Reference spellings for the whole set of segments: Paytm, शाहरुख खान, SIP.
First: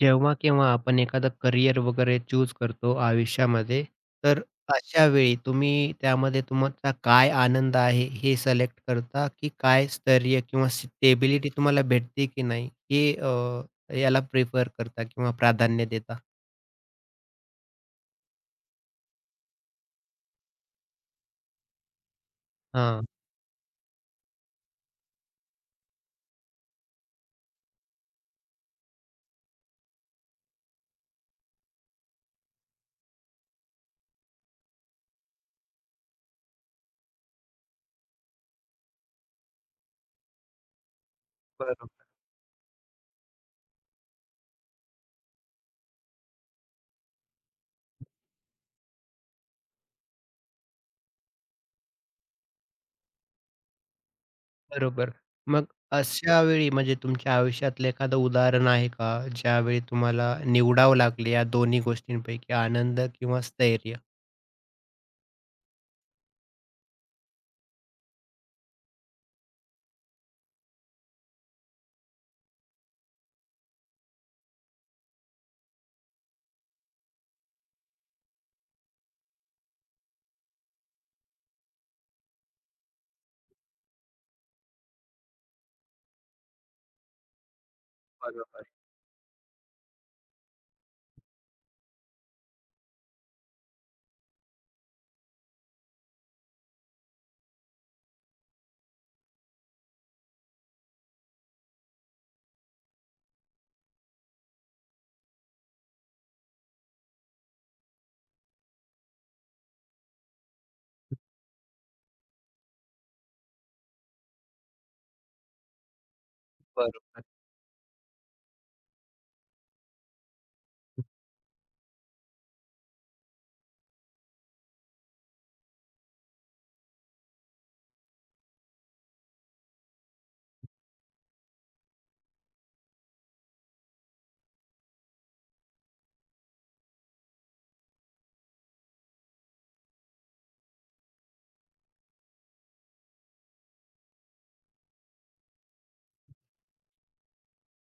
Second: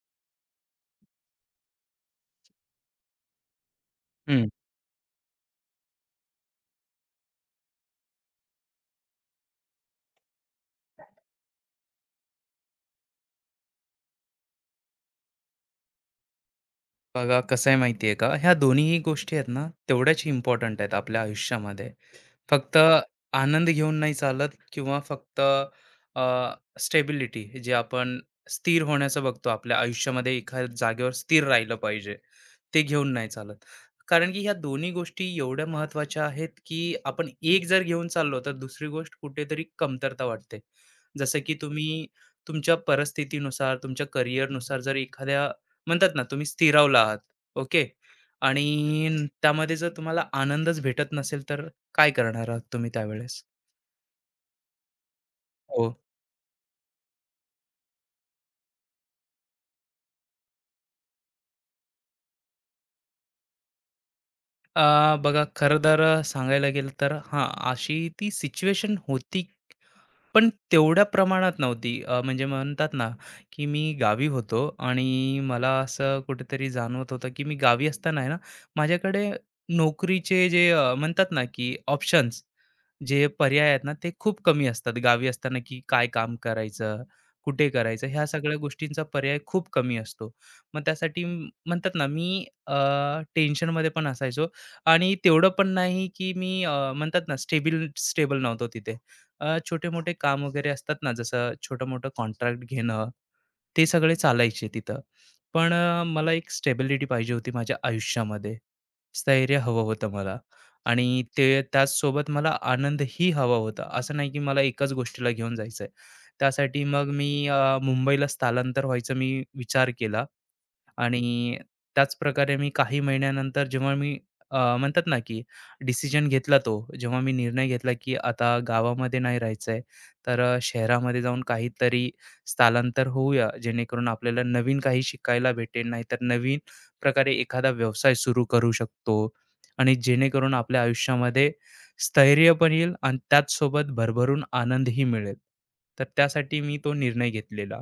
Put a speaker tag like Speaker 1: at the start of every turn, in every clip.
Speaker 1: जेव्हा केव्हा आपण एखादं career वगैरे choose करतो आयुष्यामध्ये, तर
Speaker 2: हं.
Speaker 1: अशा वेळी तुम्ही त्यामध्ये तुमचा काय आनंद आहे हे सिलेक्ट करता, की काय स्थैर्य किंवा स्टेबिलिटी तुम्हाला भेटते की नाही हे याला प्रिफर करता किंवा प्राधान्य देता?
Speaker 2: बघा कसं आहे माहिती आहे का, ह्या दोन्हीही गोष्टी आहेत ना, तेवढ्याच इम्पॉर्टंट आहेत आपल्या आयुष्यामध्ये. फक्त
Speaker 1: हां,
Speaker 2: आनंद घेऊन नाही चालत किंवा फक्त अ, स्टेबिलिटी जे आपण स्थिर होण्याचं बघतो आपल्या आयुष्यामध्ये एखाद्या जागेवर स्थिर राहिलं पाहिजे. ते घेऊन नाही चालत. कारण की ह्या दोन्ही गोष्टी एवढ्या महत्त्वाच्या आहेत, की आपण एक जर घेऊन चाललो, तर दुसरी गोष्ट कुठेतरी कमतरता वाटते. जसं की
Speaker 1: बरोबर,
Speaker 2: तुम्ही तुमच्या परिस्थितीनुसार, तुमच्या करिअरनुसार जर एखाद्या म्हणतात ना, तुम्ही स्थिरावला आहात, ओके. आणि त्यामध्ये जर तुम्हाला आनंदच भेटत नसेल, तर काय करणार आहात तुम्ही त्यावेळेस?
Speaker 1: बरोबर. मग
Speaker 2: हो.
Speaker 1: अशा वेळी म्हणजे तुमच्या आयुष्यातलं एखादं उदाहरण आहे का, ज्यावेळी तुम्हाला निवडावं लागले या दोन्ही गोष्टींपैकी आनंद किंवा स्थैर्य?
Speaker 2: बघा खरं तर सांगायला गेलं तर हां, अशी ती सिच्युएशन होती पण तेवढ्या प्रमाणात नव्हती. म्हणजे म्हणतात ना, की मी गावी होतो आणि मला असं कुठेतरी जाणवत होतं, की मी गावी असताना आहे ना, माझ्याकडे नोकरीचे जे म्हणतात ना, की ऑप्शन्स जे पर्याय आहेत ना, ते खूप कमी असतात. गावी असताना, की काय काम करायचं, कुठे करायचं, ह्या सगळ्या गोष्टींचा पर्याय खूप कमी असतो. मग त्यासाठी म्हणतात ना, मी टेन्शनमध्ये पण असायचो आणि तेवढं पण नाही, की मी म्हणतात ना, स्टेबल स्टेबल नव्हतो तिथे. छोटे-मोठे काम वगैरे असतात ना, जसं छोटं-मोठं कॉन्ट्रॅक्ट घेणं, ते सगळे चालायचे तिथं. पण मला एक स्टेबिलिटी पाहिजे होती माझ्या आयुष्यामध्ये. स्थैर्य हवं होतं मला आणि ते त्याचसोबत मला आनंदही हवा होता. असं नाही की मला एकाच गोष्टीला घेऊन जायचं आहे. त्यासाठी मग
Speaker 1: बरोबर.
Speaker 2: मी मुंबईला स्थलांतर व्हायचा मी विचार केला. आणि त्याच प्रकारे मी काही महिन्यानंतर जेव्हा मी म्हणतात ना की डिसिजन घेतला तो जेव्हा मी निर्णय घेतला की आता गावामध्ये नाही राहायचं आहे तर शहरामध्ये जाऊन काहीतरी स्थलांतर होऊया जेणेकरून आपल्याला नवीन काही शिकायला भेटेल नाहीतर नवीन प्रकारे एखादा व्यवसाय सुरू करू शकतो आणि जेणेकरून आपल्या आयुष्यामध्ये स्थैर्य पण येईल आणि त्याचसोबत भरभरून आनंदही मिळेल तर त्यासाठी मी तो निर्णय घेतलेला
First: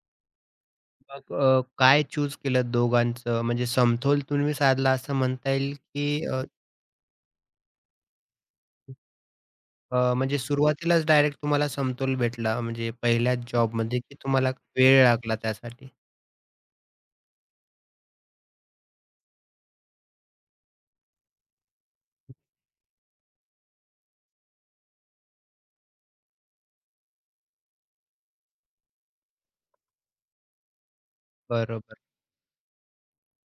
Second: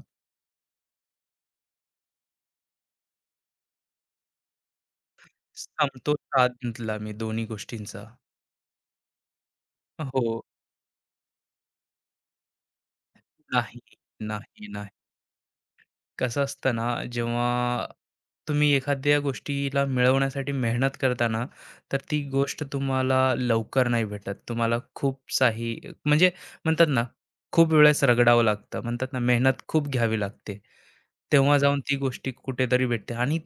Speaker 1: मग काय चूज केलं दोघांचं? म्हणजे समतोल तुम्ही साधला असं म्हणता येईल,
Speaker 2: समतोल
Speaker 1: की अ,
Speaker 2: साधला मी दोन्ही गोष्टींचा.
Speaker 1: अ, म्हणजे
Speaker 2: हो.
Speaker 1: सुरुवातीलाच डायरेक्ट तुम्हाला समतोल भेटला म्हणजे पहिल्याच
Speaker 2: नाही,
Speaker 1: जॉबमध्ये, की तुम्हाला
Speaker 2: नाही, नाही.
Speaker 1: वेळ लागला त्यासाठी?
Speaker 2: कसं असतं ना, जेव्हा तुम्ही एखाद्या गोष्टीला मिळवण्यासाठी मेहनत करता ना, तर ती गोष्ट तुम्हाला लवकर नाही भेटत. तुम्हाला खूप साही म्हणजे म्हणतात ना, खूप वेळेस रगडावं लागतं. म्हणतात ना, मेहनत खूप घ्यावी लागते. तेव्हा जाऊन ती
Speaker 1: बरोबर.
Speaker 2: गोष्टी कुठेतरी भेटते आणि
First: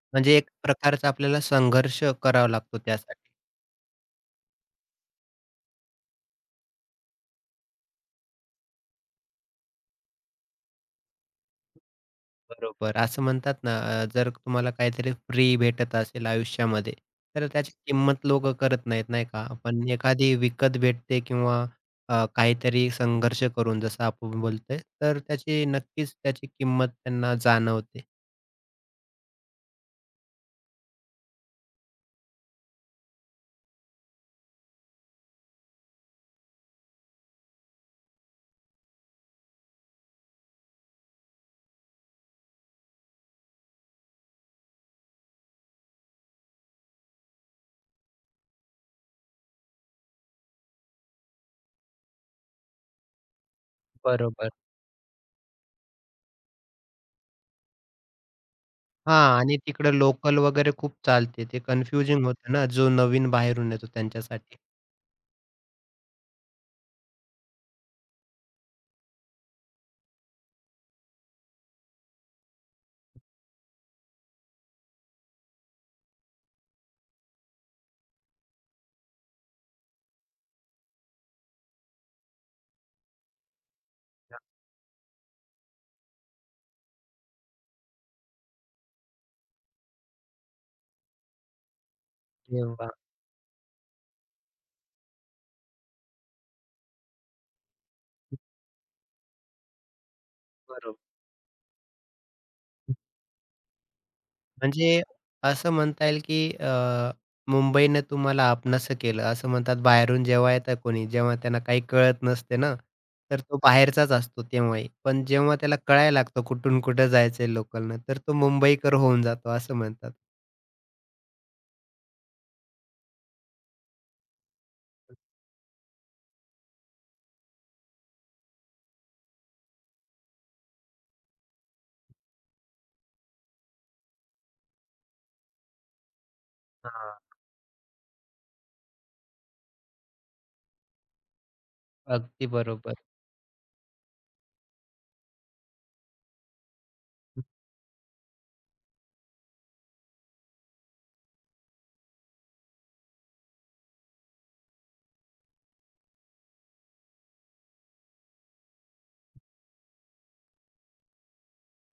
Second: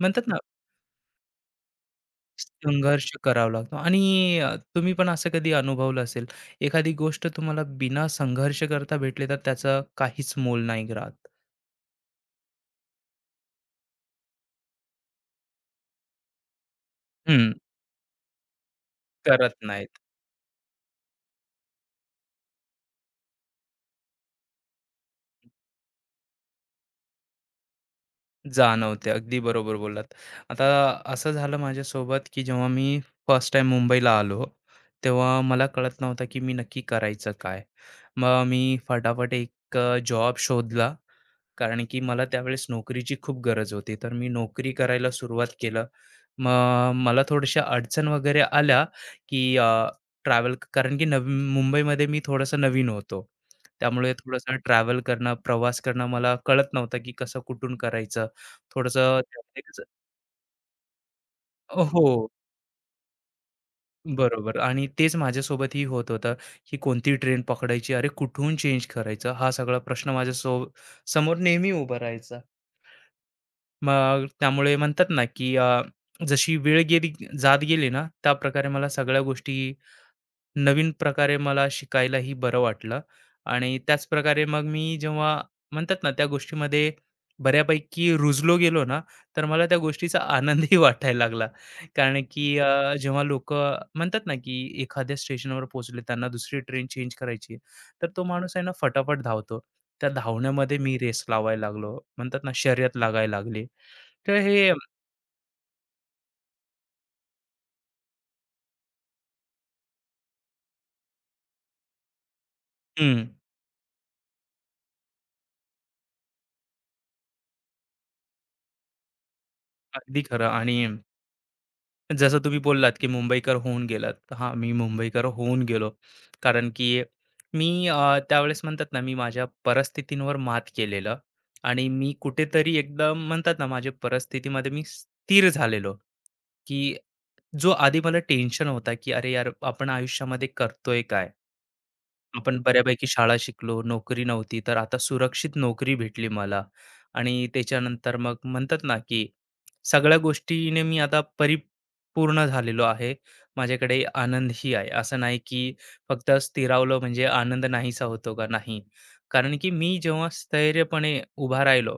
Speaker 2: म्हणतात ना,
Speaker 1: म्हणजे एक प्रकारचा आपल्याला संघर्ष करावा लागतो
Speaker 2: संघर्ष
Speaker 1: त्यासाठी.
Speaker 2: करावा लागतो आणि तुम्ही पण असं कधी अनुभवलं असेल, एखादी गोष्ट तुम्हाला बिना संघर्ष करता भेटली, तर त्याचं काहीच मोल नाही राहत.
Speaker 1: बरोबर. असं म्हणतात ना, जर तुम्हाला काहीतरी फ्री भेटत असेल आयुष्यामध्ये, तर
Speaker 2: हं,
Speaker 1: त्याची किंमत लोकं करत नाहीत, नाही का?
Speaker 2: करत
Speaker 1: पण
Speaker 2: नाहीत.
Speaker 1: एखादी विकत भेटते किंवा काहीतरी संघर्ष करून जसं आपण बोलतोय, तर त्याची नक्कीच त्याची किंमत त्यांना जाणवते.
Speaker 2: जाणवते. अगदी बरोबर बोललात. आता असं झालं माझ्यासोबत, की जेव्हा मी फर्स्ट टाईम मुंबईला आलो, तेव्हा मला कळत नव्हतं, की मी नक्की करायचं काय? मग मी फटाफट एक जॉब शोधला. कारण की मला त्यावेळेस नोकरीची खूप गरज होती. तर मी नोकरी करायला सुरुवात केलं. मग मला थोड्याशा अडचण वगैरे आल्या, की ट्रॅव्हल कारण की नवी मुंबईमध्ये मी थोडासा नवीन होतो. त्यामुळे
Speaker 1: बरोबर.
Speaker 2: थोडंसं ट्रॅव्हल करणं, प्रवास करणं मला कळत नव्हतं, की कसं कुठून करायचं. थोडंसं
Speaker 1: हां आणि
Speaker 2: त्यामध्ये कसं
Speaker 1: तिकडं लोकल वगैरे खूप चालते. ते कन्फ्युजिंग
Speaker 2: हो,
Speaker 1: होतं ना, जो नवीन बाहेरून येतो
Speaker 2: बरोबर
Speaker 1: त्यांच्यासाठी.
Speaker 2: आणि तेच माझ्यासोबतही होत होतं, की कोणती ट्रेन पकडायची? अरे, कुठून चेंज करायचं? हा सगळा प्रश्न माझ्या समोर नेहमी उभा राहायचा. मग त्यामुळे म्हणतात ना, की जशी वेळ गेली जात गेली ना, त्याप्रकारे मला सगळ्या गोष्टी नवीन प्रकारे मला शिकायलाही बरं वाटलं आणि त्याचप्रकारे मग मी जेव्हा म्हणतात ना, त्या गोष्टीमध्ये बऱ्यापैकी रुजलो गेलो ना, तर मला त्या गोष्टीचा आनंदही वाटायला लागला. कारण की
Speaker 1: अरे वाह!
Speaker 2: जेव्हा लोकं म्हणतात ना, की एखाद्या स्टेशनवर पोहोचले, त्यांना दुसरी ट्रेन चेंज करायची आहे, तर तो माणूस आहे ना, फटाफट धावतो. त्या धावण्यामध्ये मी
Speaker 1: बरोबर.
Speaker 2: रेस लावायला लागलो. म्हणतात ना, शर्यत लागायला लागली. तर हे
Speaker 1: म्हणजे असं म्हणता येईल की मुंबईनं तुम्हाला आपणंसं केलं. असं म्हणतात बाहेरून जेव्हा येतं कोणी, जेव्हा त्यांना काही कळत नसते ना,
Speaker 2: हं.
Speaker 1: तर तो बाहेरचाच असतो तेव्हाही. पण जेव्हा त्याला कळायला लागतं कुठून कुठं जायचंय लोकलनं, तर तो मुंबईकर होऊन जातो असं म्हणतात.
Speaker 2: अगदी खरं आणि जसं तुम्ही बोललात, की मुंबईकर होऊन गेलात. हां, मी मुंबईकर होऊन गेलो. कारण की मी त्यावेळेस म्हणतात ना, मी माझ्या परिस्थितींवर मात केलेलं आणि मी कुठेतरी एकदम म्हणतात ना, माझ्या परिस्थितीमध्ये मी स्थिर झालेलो, की
Speaker 1: हां,
Speaker 2: जो आधी मला टेन्शन होता, की "अरे यार, आपण आयुष्यामध्ये करतोय काय?"
Speaker 1: अगदी
Speaker 2: आपण
Speaker 1: बरोबर.
Speaker 2: बऱ्यापैकी शाळा शिकलो, नोकरी नव्हती, तर आता सुरक्षित नोकरी भेटली मला आणि त्याच्यानंतर मग म्हणतात ना, की सगळ्या गोष्टीने मी आता परिपूर्ण झालेलो आहे. माझ्याकडे आनंदही आहे. असं नाही, की फक्त स्थिरावलं म्हणजे आनंद नाहीसा होतो का? नाही. कारण की मी जेव्हा स्थैर्यपणे उभा राहिलो,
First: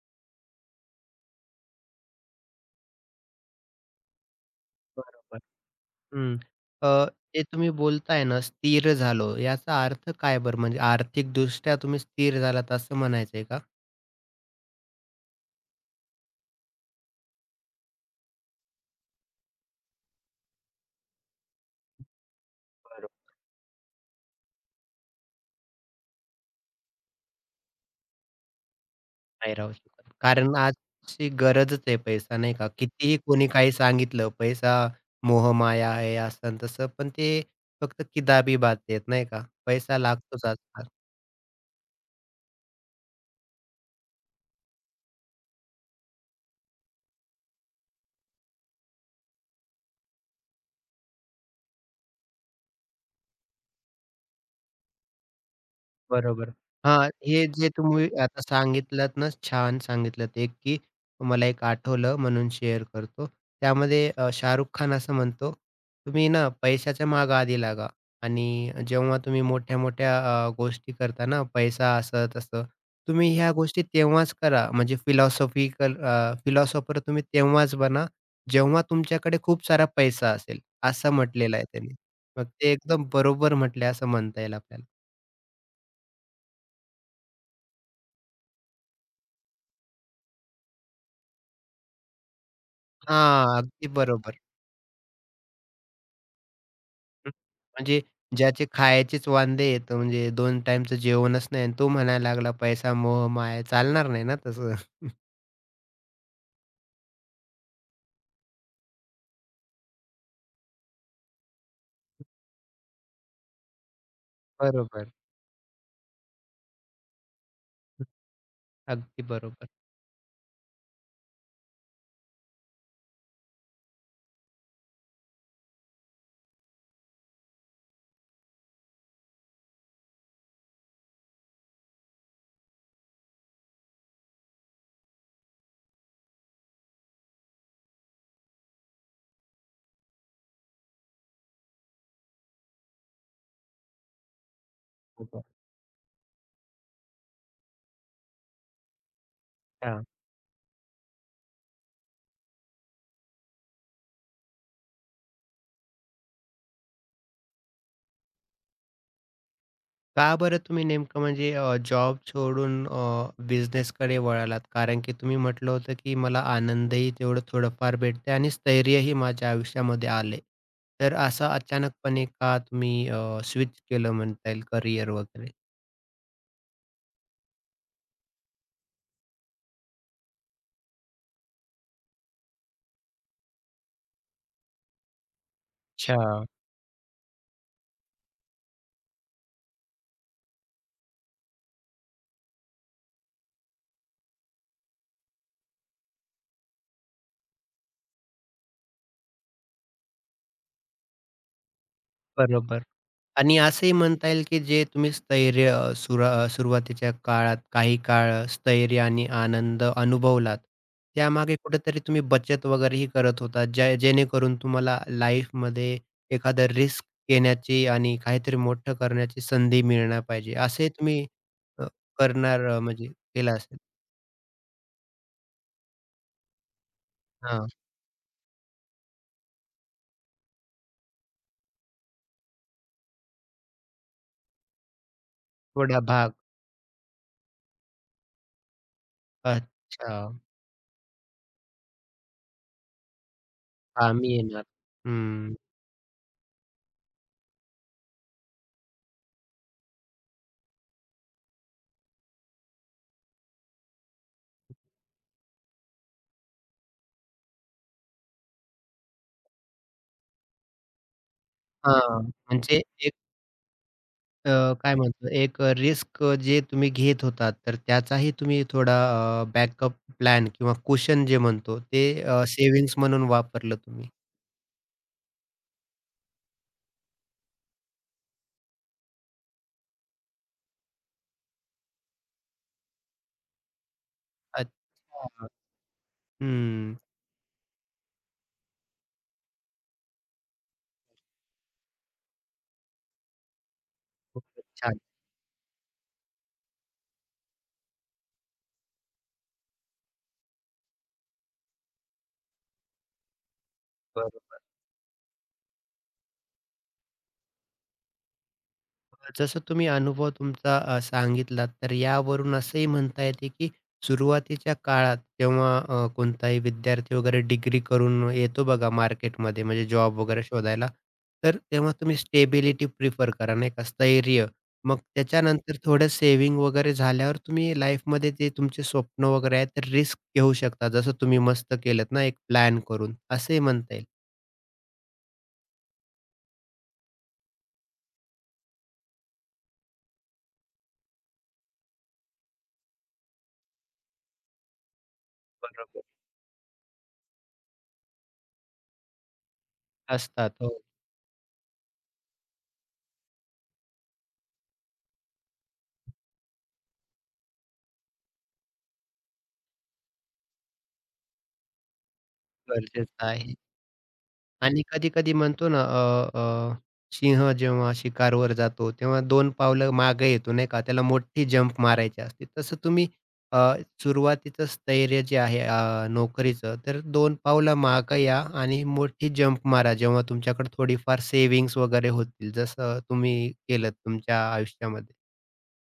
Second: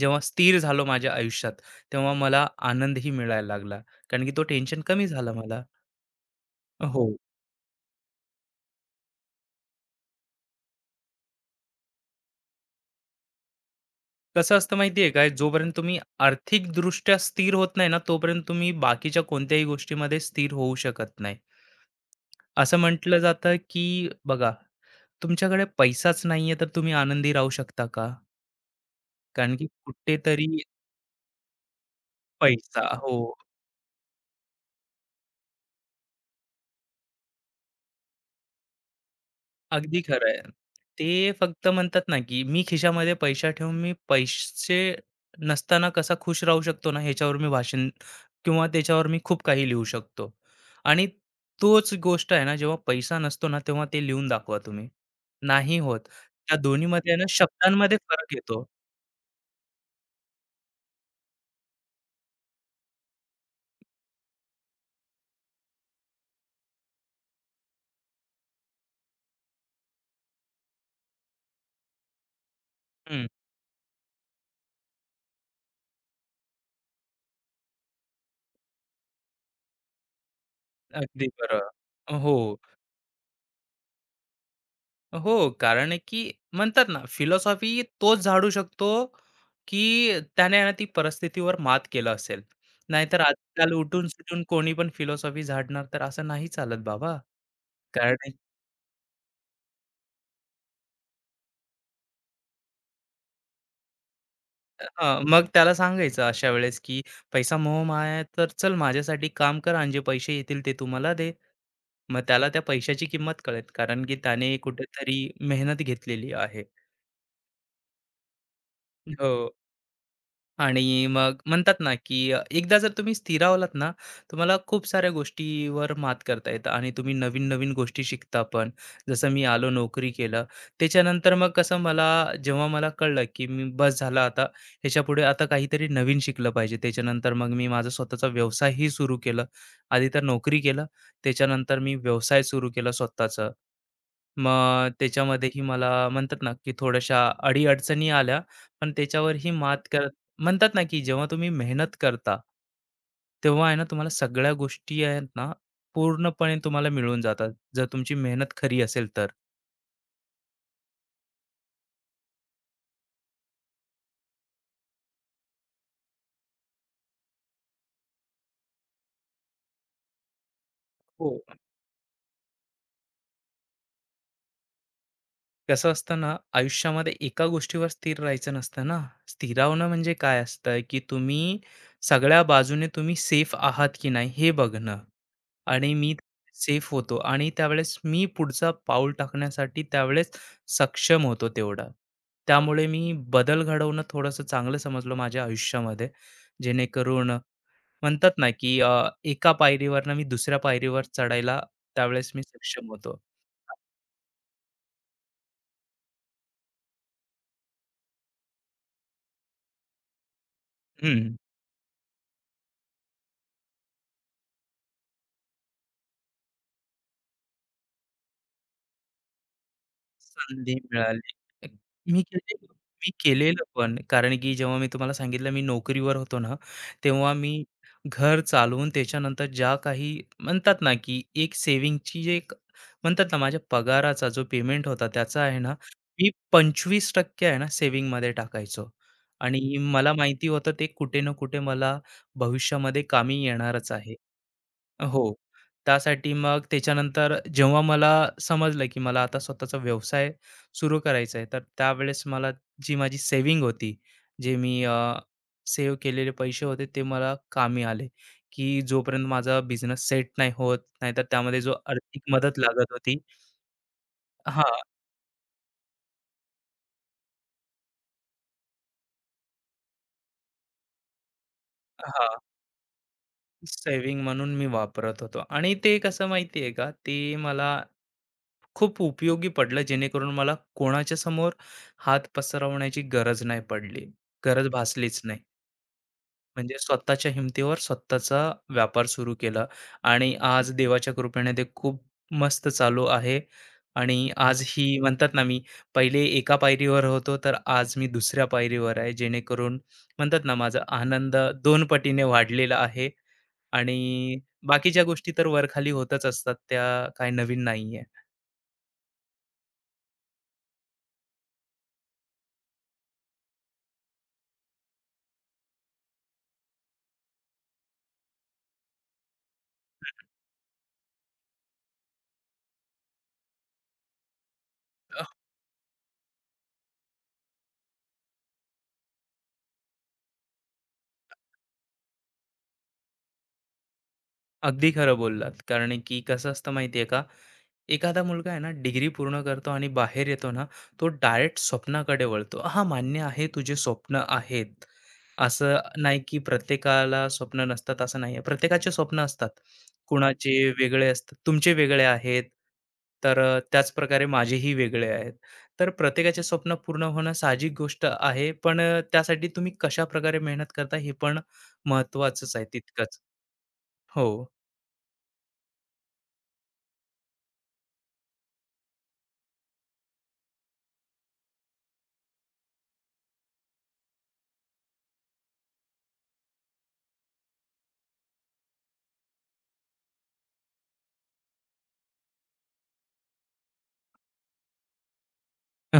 Speaker 2: जेव्हा स्थिर झालो माझ्या आयुष्यात, तेव्हा मला आनंदही मिळायला लागला. कारण की तो टेन्शन कमी झाला
Speaker 1: बरोबर.
Speaker 2: मला.
Speaker 1: हं.
Speaker 2: हो.
Speaker 1: अ, जे तुम्ही बोलताय ना, स्थिर झालो, याचा अर्थ काय बरं? म्हणजे आर्थिकदृष्ट्या तुम्ही स्थिर झालात असं म्हणायचंय का?
Speaker 2: कसं असतं माहितीये काय जोपर्यंत तुम्ही आर्थिकदृष्ट्या स्थिर होत नाही ना तोपर्यंत तुम्ही बाकीच्या कोणत्याही गोष्टीमध्ये स्थिर होऊ शकत नाही. असं म्हटलं जातं की बघा तुमच्याकडे पैसाच नाहीये तर तुम्ही आनंदी राहू शकता का?
Speaker 1: नाही
Speaker 2: कारण की
Speaker 1: राहू शकत.
Speaker 2: कुठेतरी
Speaker 1: कारण आजची गरजच आहे पैसा नाही का?
Speaker 2: पैसा हो.
Speaker 1: कितीही कोणी काही सांगितलं, पैसा मोहमाया आहे असं आणि तसं, पण ते फक्त किताबी बात आहेत नाही का? पैसा
Speaker 2: अगदी खरं आहे.
Speaker 1: लागतोच आज.
Speaker 2: ते फक्त म्हणतात ना, की मी खिशामध्ये पैसा ठेवून मी पैसे नसताना कसा खुश राहू शकतो ना, ह्याच्यावर मी भाषण किंवा त्याच्यावर मी खूप काही लिहू शकतो. आणि तोच गोष्ट आहे ना, जेव्हा पैसा नसतो ना, तेव्हा ते लिहून दाखवा तुम्ही. नाही होत.
Speaker 1: बरोबर.
Speaker 2: त्या
Speaker 1: हां,
Speaker 2: दोन्हीमध्ये आहे ना,
Speaker 1: हे जे
Speaker 2: शब्दांमध्ये
Speaker 1: तुम्ही
Speaker 2: फरक
Speaker 1: आता
Speaker 2: येतो.
Speaker 1: सांगितलत ना, छान सांगितलत एक, की मला एक आठवलं म्हणून शेअर करतो. त्यामध्ये शाहरुख खान असं म्हणतो, "तुम्ही ना पैशाच्या मागे आधी लागा आणि जेव्हा तुम्ही मोठ्या-मोठ्या गोष्टी करता ना, पैसा असं तसं,
Speaker 2: हं,
Speaker 1: तुम्ही ह्या गोष्टी तेव्हाच करा म्हणजे फिलॉसॉफिकल फिलॉसॉफर तुम्ही तेव्हाच बना, जेव्हा तुमच्याकडे खूप सारा पैसा असेल." असं
Speaker 2: अगदी
Speaker 1: म्हटलेलं
Speaker 2: खरं.
Speaker 1: आहे त्यांनी.
Speaker 2: हो.
Speaker 1: मग ते एकदम बरोबर म्हटले असं म्हणता येईल आपल्याला.
Speaker 2: हो, कारण आहे की म्हणतात ना, फिलॉसॉफी तोच झाडू शकतो, की त्याने आहे ना ती परिस्थितीवर मात केलं असेल. नाहीतर
Speaker 1: हां,
Speaker 2: आजकाल
Speaker 1: अगदी बरोबर.
Speaker 2: उठून-सुटून कोणी पण फिलॉसॉफी झाडणार, तर असं नाही चालत बाबा.
Speaker 1: हं, म्हणजे
Speaker 2: कारण आहे
Speaker 1: ज्याचे खायचेच वांदे आहेत, म्हणजे दोन टाईमचं जेवणच नाही आणि तो म्हणायला लागला, "पैसा मोह माया." चालणार नाही ना तसं.
Speaker 2: हां, मग त्याला सांगायचं अशा वेळेस, की "पैसा मोहमाया आहे, तर चल माझ्यासाठी काम कर आणि जे पैसे येतील ते तू दे." मग त्याला त्या पैशाची किंमत कळेल, कारण की त्याने
Speaker 1: बरोबर.
Speaker 2: कुठेतरी मेहनत घेतलेली आहे.
Speaker 1: हं, अगदी
Speaker 2: हो.
Speaker 1: बरोबर.
Speaker 2: आणि मग म्हणतात ना, की एकदा जर तुम्ही स्थिरावलात ना, तुम्हाला खूप साऱ्या गोष्टीवर मात करता येतं आणि तुम्ही नवीन-नवीन गोष्टी शिकता पण. जसं मी आलो नोकरी केलं. त्याच्यानंतर मग कसं मला जेव्हा मला कळलं, की मी बस झालं आता ह्याच्यापुढे आता काहीतरी नवीन शिकलं पाहिजे. त्याच्यानंतर मग मी माझा स्वतःचा व्यवसायही सुरू केला. आधी तर नोकरी केलं, त्याच्यानंतर मी व्यवसाय सुरू केला स्वतःचा. मग
Speaker 1: होतं.
Speaker 2: त्याच्यामध्येही मला म्हणतात ना, की थोड्याशा अडी आल्या, पण त्याच्यावरही मात
Speaker 1: हां.
Speaker 2: म्हणतात ना की जेव्हा तुम्ही मेहनत करता तेव्हा आहे ना तुम्हाला सगळ्या गोष्टी आहेत ना पूर्णपणे तुम्हाला मिळून जातात जर तुमची मेहनत खरी असेल तर.
Speaker 1: का बरं तुम्ही नेमकं म्हणजे जॉब सोडून कडे वळालात? कारण की तुम्ही म्हटलं होतं, की मला आनंदही तेवढं थोडंफार भेटतंय आणि स्थैर्यही माझ्या आयुष्यामध्ये आलंय. तर
Speaker 2: हो,
Speaker 1: असं अचानकपणे का तुम्ही स्विच केलं म्हणता येईल करियर वगैरे?
Speaker 2: कसं असतं ना आयुष्यामध्ये एका गोष्टीवर स्थिर राहायचं नसतं ना स्थिरावणं म्हणजे काय असतं की तुम्ही सगळ्या बाजूने तुम्ही सेफ आहात की नाही हे बघणं आणि मी
Speaker 1: अच्छा.
Speaker 2: सेफ होतो आणि त्यावेळेस मी पुढचा पाऊल टाकण्यासाठी त्यावेळेस सक्षम होतो तेवढा. त्यामुळे मी बदल घडवणं थोडंसं चांगलं समजलं माझ्या आयुष्यामध्ये. जेणेकरून म्हणतात ना, की एका पायरीवरनं मी दुसऱ्या पायरीवर चढायला त्यावेळेस मी
Speaker 1: बरोबर.
Speaker 2: सक्षम होतो.
Speaker 1: आणि असंही म्हणता येईल, की जे तुम्ही स्थैर्य सुरुवातीच्या काळात काही काळ स्थैर्य आणि आनंद अनुभवलात. त्यामागे कुठेतरी तुम्ही बचत वगैरेही करत होता, ज्या जेणेकरून तुम्हाला लाईफमध्ये एखादं रिस्क घेण्याची आणि काहीतरी मोठं करण्याची संधी मिळणार पाहिजे.
Speaker 2: संधी
Speaker 1: असे तुम्ही
Speaker 2: मिळाली.
Speaker 1: अ,
Speaker 2: मी केले
Speaker 1: करणार म्हणजे
Speaker 2: मी
Speaker 1: केला
Speaker 2: केलेलं
Speaker 1: असेल.
Speaker 2: पण. कारण की जेव्हा मी तुम्हाला सांगितलं मी नोकरीवर होतो ना, तेव्हा मी
Speaker 1: हां,
Speaker 2: घर चालवून त्याच्यानंतर ज्या काही म्हणतात ना, की एक सेव्हिंगची जे एक म्हणतात ना, माझ्या पगाराचा जो पेमेंट होता त्याचा आहे ना,
Speaker 1: थोडा
Speaker 2: मी
Speaker 1: भाग.
Speaker 2: 25% आहे ना, सेव्हिंगमध्ये टाकायचो. आणि मला
Speaker 1: अच्छा.
Speaker 2: माहिती होतं ते कुठे ना कुठे मला भविष्यामध्ये कामी येणारच आहे.
Speaker 1: हां, येणार.
Speaker 2: हो.
Speaker 1: हं.
Speaker 2: त्यासाठी मग त्याच्यानंतर जेव्हा मला समजलं, की मला आता स्वतःचा व्यवसाय सुरू करायचा आहे, तर त्यावेळेस मला जी माझी सेविंग होती, जे मी सेव्ह केलेले पैसे होते, ते मला कामी आले, की जोपर्यंत माझा बिझनेस सेट नाही होत, नाहीतर त्यामध्ये जो
Speaker 1: हां,
Speaker 2: आर्थिक मदत
Speaker 1: म्हणजे
Speaker 2: लागत होती
Speaker 1: अ,
Speaker 2: हां,
Speaker 1: काय म्हणतो एक रिस्क जे तुम्ही घेत होता तर त्याचाही तुम्ही थोडा बॅकअप प्लॅन किंवा कुशन जे म्हणतो ते
Speaker 2: हां.
Speaker 1: सेव्हिंग्ज म्हणून वापरलं तुम्ही.
Speaker 2: सेव्हिंग म्हणून मी वापरत होतो आणि ते कसं माहिती आहे का, ते मला खूप उपयोगी पडलं जेणेकरून मला कोणाच्या समोर हात पसरवण्याची गरज नाही पडली. गरज भासलीच नाही.
Speaker 1: अच्छा.
Speaker 2: म्हणजे
Speaker 1: हं.
Speaker 2: स्वतःच्या हिमतीवर स्वतःचा व्यापार सुरू केला आणि आज देवाच्या कृपेने ते खूप मस्त चालू आहे आणि आज
Speaker 1: खूपच
Speaker 2: ही
Speaker 1: छान.
Speaker 2: म्हणतात ना, मी पहिले एका पायरीवर होतो, तर आज मी दुसऱ्या पायरीवर आहे. जेणेकरून म्हणतात ना, माझा आनंद 2 पटीने वाढलेला आहे आणि बाकीच्या गोष्टी तर वरखाली होतच असतात, त्या काही नवीन नाहीये.
Speaker 1: जसं तुम्ही अनुभव तुमचा सांगितलात, तर यावरून असंही म्हणता येते, की सुरुवातीच्या काळात जेव्हा कोणताही विद्यार्थी वगैरे डिग्री करून येतो बघा मार्केटमध्ये म्हणजे जॉब वगैरे शोधायला, तर तेव्हा तुम्ही स्टेबिलिटी प्रिफर करा नाही का, स्थैर्य. मग त्याच्यानंतर थोडं सेव्हिंग वगैरे झाल्यावर तुम्ही लाईफमध्ये जे तुमचे स्वप्न वगैरे आहेत, तर रिस्क घेऊ शकता. जसं तुम्ही मस्त केलत ना एक प्लॅन करून, असे म्हणता येईल.
Speaker 2: अगदी खरं बोललात. कारण की कसं असतं माहिती आहे का, एखादा मुलगा आहे ना डिग्री पूर्ण करतो आणि बाहेर येतो ना, तो डायरेक्ट स्वप्नाकडे वळतो. हां, मान्य आहे तुझे स्वप्न आहेत. असं
Speaker 1: बरोबर.
Speaker 2: नाही की प्रत्येकाला स्वप्न नसतात असं नाही आहे. प्रत्येकाचे स्वप्न असतात.
Speaker 1: असतात.
Speaker 2: कुणाचे
Speaker 1: हो,
Speaker 2: वेगळे असतात, तुमचे वेगळे आहेत. तर त्याचप्रकारे माझेही वेगळे आहेत. तर प्रत्येकाचे स्वप्न पूर्ण होणं साहजिक गोष्ट आहे. पण त्यासाठी तुम्ही कशाप्रकारे मेहनत करता हे पण महत्त्वाचंच आहे तितकंच.
Speaker 1: गरजेचं आहे.
Speaker 2: हो.
Speaker 1: आणि कधी-कधी म्हणतो ना, अ, अ, सिंह जेव्हा शिकारवर जातो, तेव्हा 2 पावलं मागे येतो नाही का, त्याला मोठी जंप मारायची असते. तसं तुम्ही अ, सुरुवातीचं स्थैर्य जे आहे नोकरीचं, तर 2 पावलं मागं या आणि मोठी जंप मारा, जेव्हा तुमच्याकडे थोडीफार सेव्हिंग्ज वगैरे होतील, जसं तुम्ही केलंत तुमच्या आयुष्यामध्ये.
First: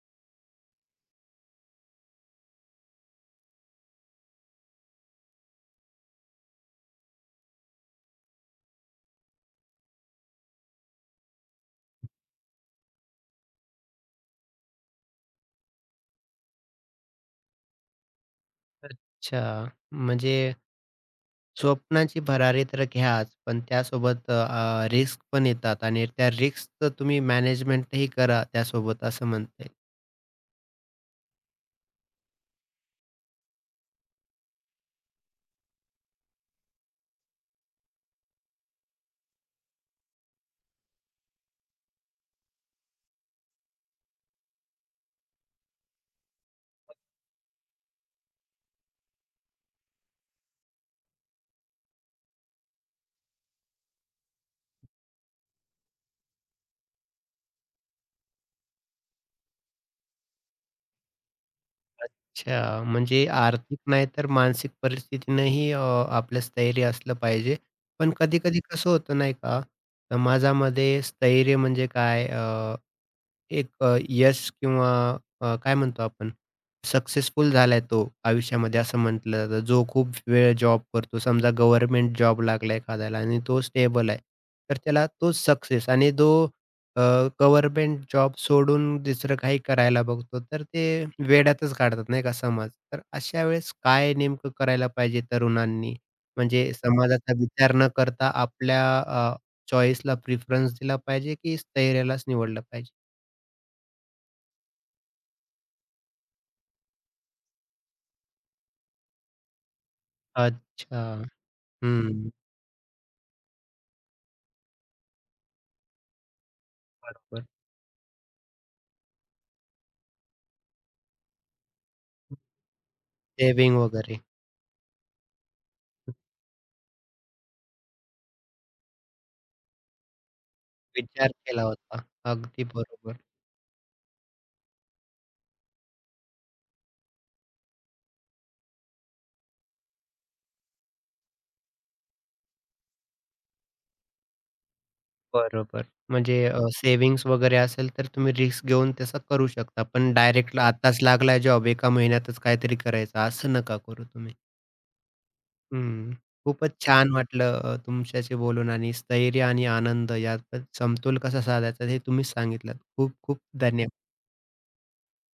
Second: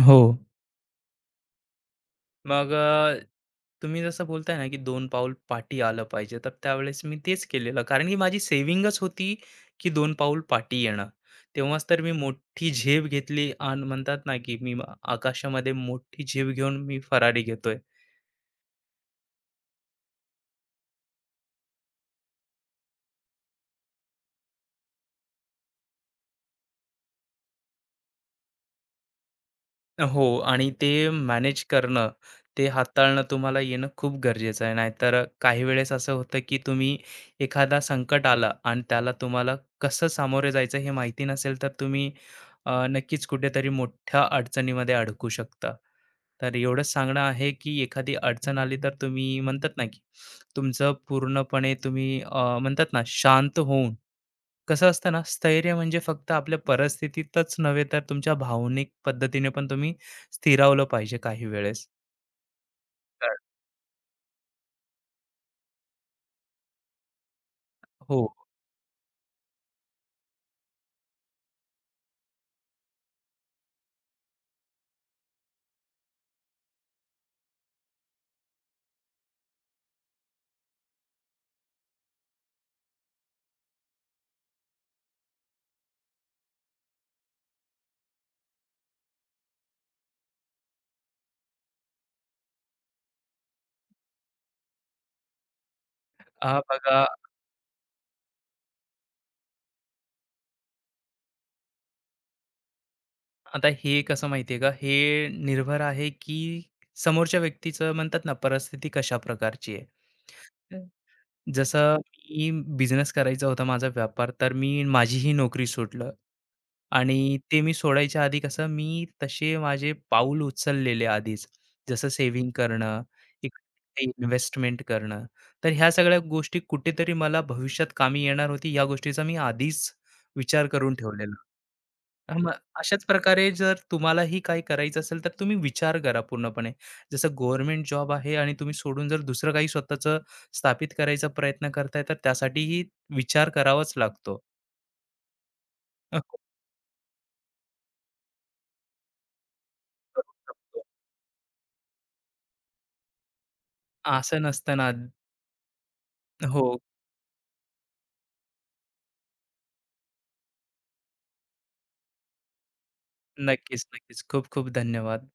Speaker 2: हो. मग तुम्ही जसं बोलताय ना, की 2 पाऊल पाठी आलं पाहिजे, तर त्यावेळेस मी तेच केलेलं. कारण की माझी सेव्हिंगच होती, की 2 पाऊल पाठी येणं. तेव्हाच तर मी मोठी झेप घेतली आणि म्हणतात ना, की आकाशामध्ये मोठी झेप घेऊन मी फरारी घेतोय.
Speaker 1: अच्छा. म्हणजे स्वप्नाची भरारी तर घ्याच, पण त्यासोबत रिस्क पण येतात आणि त्या रिस्कचं तुम्ही मॅनेजमेंटही करा त्यासोबत असं म्हणता येईल.
Speaker 2: हो आणि ते मॅनेज करणं, ते हाताळणं तुम्हाला येणं खूप गरजेचं आहे. नाहीतर काही वेळेस असं होतं, की तुम्ही एखादा संकट आला आणि त्याला तुम्हाला कसं सामोरे जायचं हे माहिती नसेल, तर तुम्ही नक्कीच कुठेतरी मोठ्या अडचणीमध्ये अडकू शकता. तर एवढंच सांगणं आहे, की एखादी अडचण आली तर तुम्ही म्हणतात ना, की तुमचं पूर्णपणे तुम्ही म्हणतात ना शांत होऊन कसं असतं ना, स्थैर्य म्हणजे फक्त आपल्या परिस्थितीतच नव्हे, तर तुमच्या भावनिक पद्धतीने पण तुम्ही स्थिरावलं पाहिजे काही वेळेस.
Speaker 1: अच्छा, म्हणजे
Speaker 2: तर
Speaker 1: आर्थिक नाही तर मानसिक परिस्थितीनंही आपलं स्थैर्य असलं पाहिजे. पण
Speaker 2: हो.
Speaker 1: कधी-कधी कसं होतं नाही का, समाजामध्ये स्थैर्य म्हणजे काय? एक यश किंवा काय म्हणतो आपण सक्सेसफुल झालाय तो आयुष्यामध्ये असं म्हटलं जातं. जो खूप वेळ जॉब करतो. समजा गव्हर्नमेंट जॉब लागला एखाद्याला आणि तो स्टेबल आहे. तर त्याला तोच सक्सेस आणि जो अ, गव्हर्नमेंट जॉब सोडून दुसरं काही करायला बघतो, तर ते वेड्यातच काढतात नाही का समाज. तर अशा वेळेस काय नेमकं करायला पाहिजे तरुणांनी? म्हणजे
Speaker 2: बघा
Speaker 1: समाजाचा विचार न करता आपल्या चॉईसला प्रिफरन्स दिला पाहिजे की स्थैर्यालाच निवडलं पाहिजे?
Speaker 2: आता हे कसं माहिती का, हे निर्भर आहे की समोरच्या व्यक्तीचं म्हणतात ना, परिस्थिती कशा प्रकारची आहे.
Speaker 1: अच्छा.
Speaker 2: जसं
Speaker 1: हं.
Speaker 2: मी बिझनेस करायचा होता माझा व्यापार, तर मी माझीही नोकरी सोडलं आणि
Speaker 1: बरोबर.
Speaker 2: ते मी सोडायच्या आधी कसं मी तसे माझे पाऊल उचललेले आधीच. जसं सेव्हिंग करणं,
Speaker 1: सेव्हिंग
Speaker 2: इकडे
Speaker 1: वगैरे.
Speaker 2: इन्व्हेस्टमेंट करणं. तर ह्या सगळ्या गोष्टी कुठेतरी मला भविष्यात कामी येणार होती, या गोष्टीचा मी आधीच विचार करून
Speaker 1: विचार
Speaker 2: ठेवलेला.
Speaker 1: केला होता.
Speaker 2: मग
Speaker 1: अगदी
Speaker 2: अशाच
Speaker 1: बरोबर.
Speaker 2: प्रकारे जर तुम्हालाही काही करायचं असेल तर तुम्ही विचार करा पूर्णपणे. जसं गव्हर्नमेंट जॉब आहे आणि तुम्ही सोडून जर दुसरं काही स्वतःचं स्थापित करायचा प्रयत्न करताय, तर त्यासाठीही विचार करावाच लागतो.
Speaker 1: बरोबर.
Speaker 2: अ,
Speaker 1: म्हणजे
Speaker 2: खूप
Speaker 1: सेव्हिंग्स वगैरे असेल तर तुम्ही रिस्क घेऊन तसं करू शकता. पण
Speaker 2: करू
Speaker 1: डायरेक्ट
Speaker 2: शकतो.
Speaker 1: आताच लागलाय जॉब, एका महिन्यातच काहीतरी करायचं असं नका करू तुम्ही.
Speaker 2: असं नसताना
Speaker 1: हं.
Speaker 2: हो.
Speaker 1: खूपच छान वाटलं तुमच्याशी बोलून आणि स्थैर्य आणि आनंद यात समतोल कसा साधायचा हे तुम्हीच सांगितलं. खूप खूप
Speaker 2: नक्कीच,
Speaker 1: धन्यवाद.
Speaker 2: नक्कीच. खूप खूप धन्यवाद.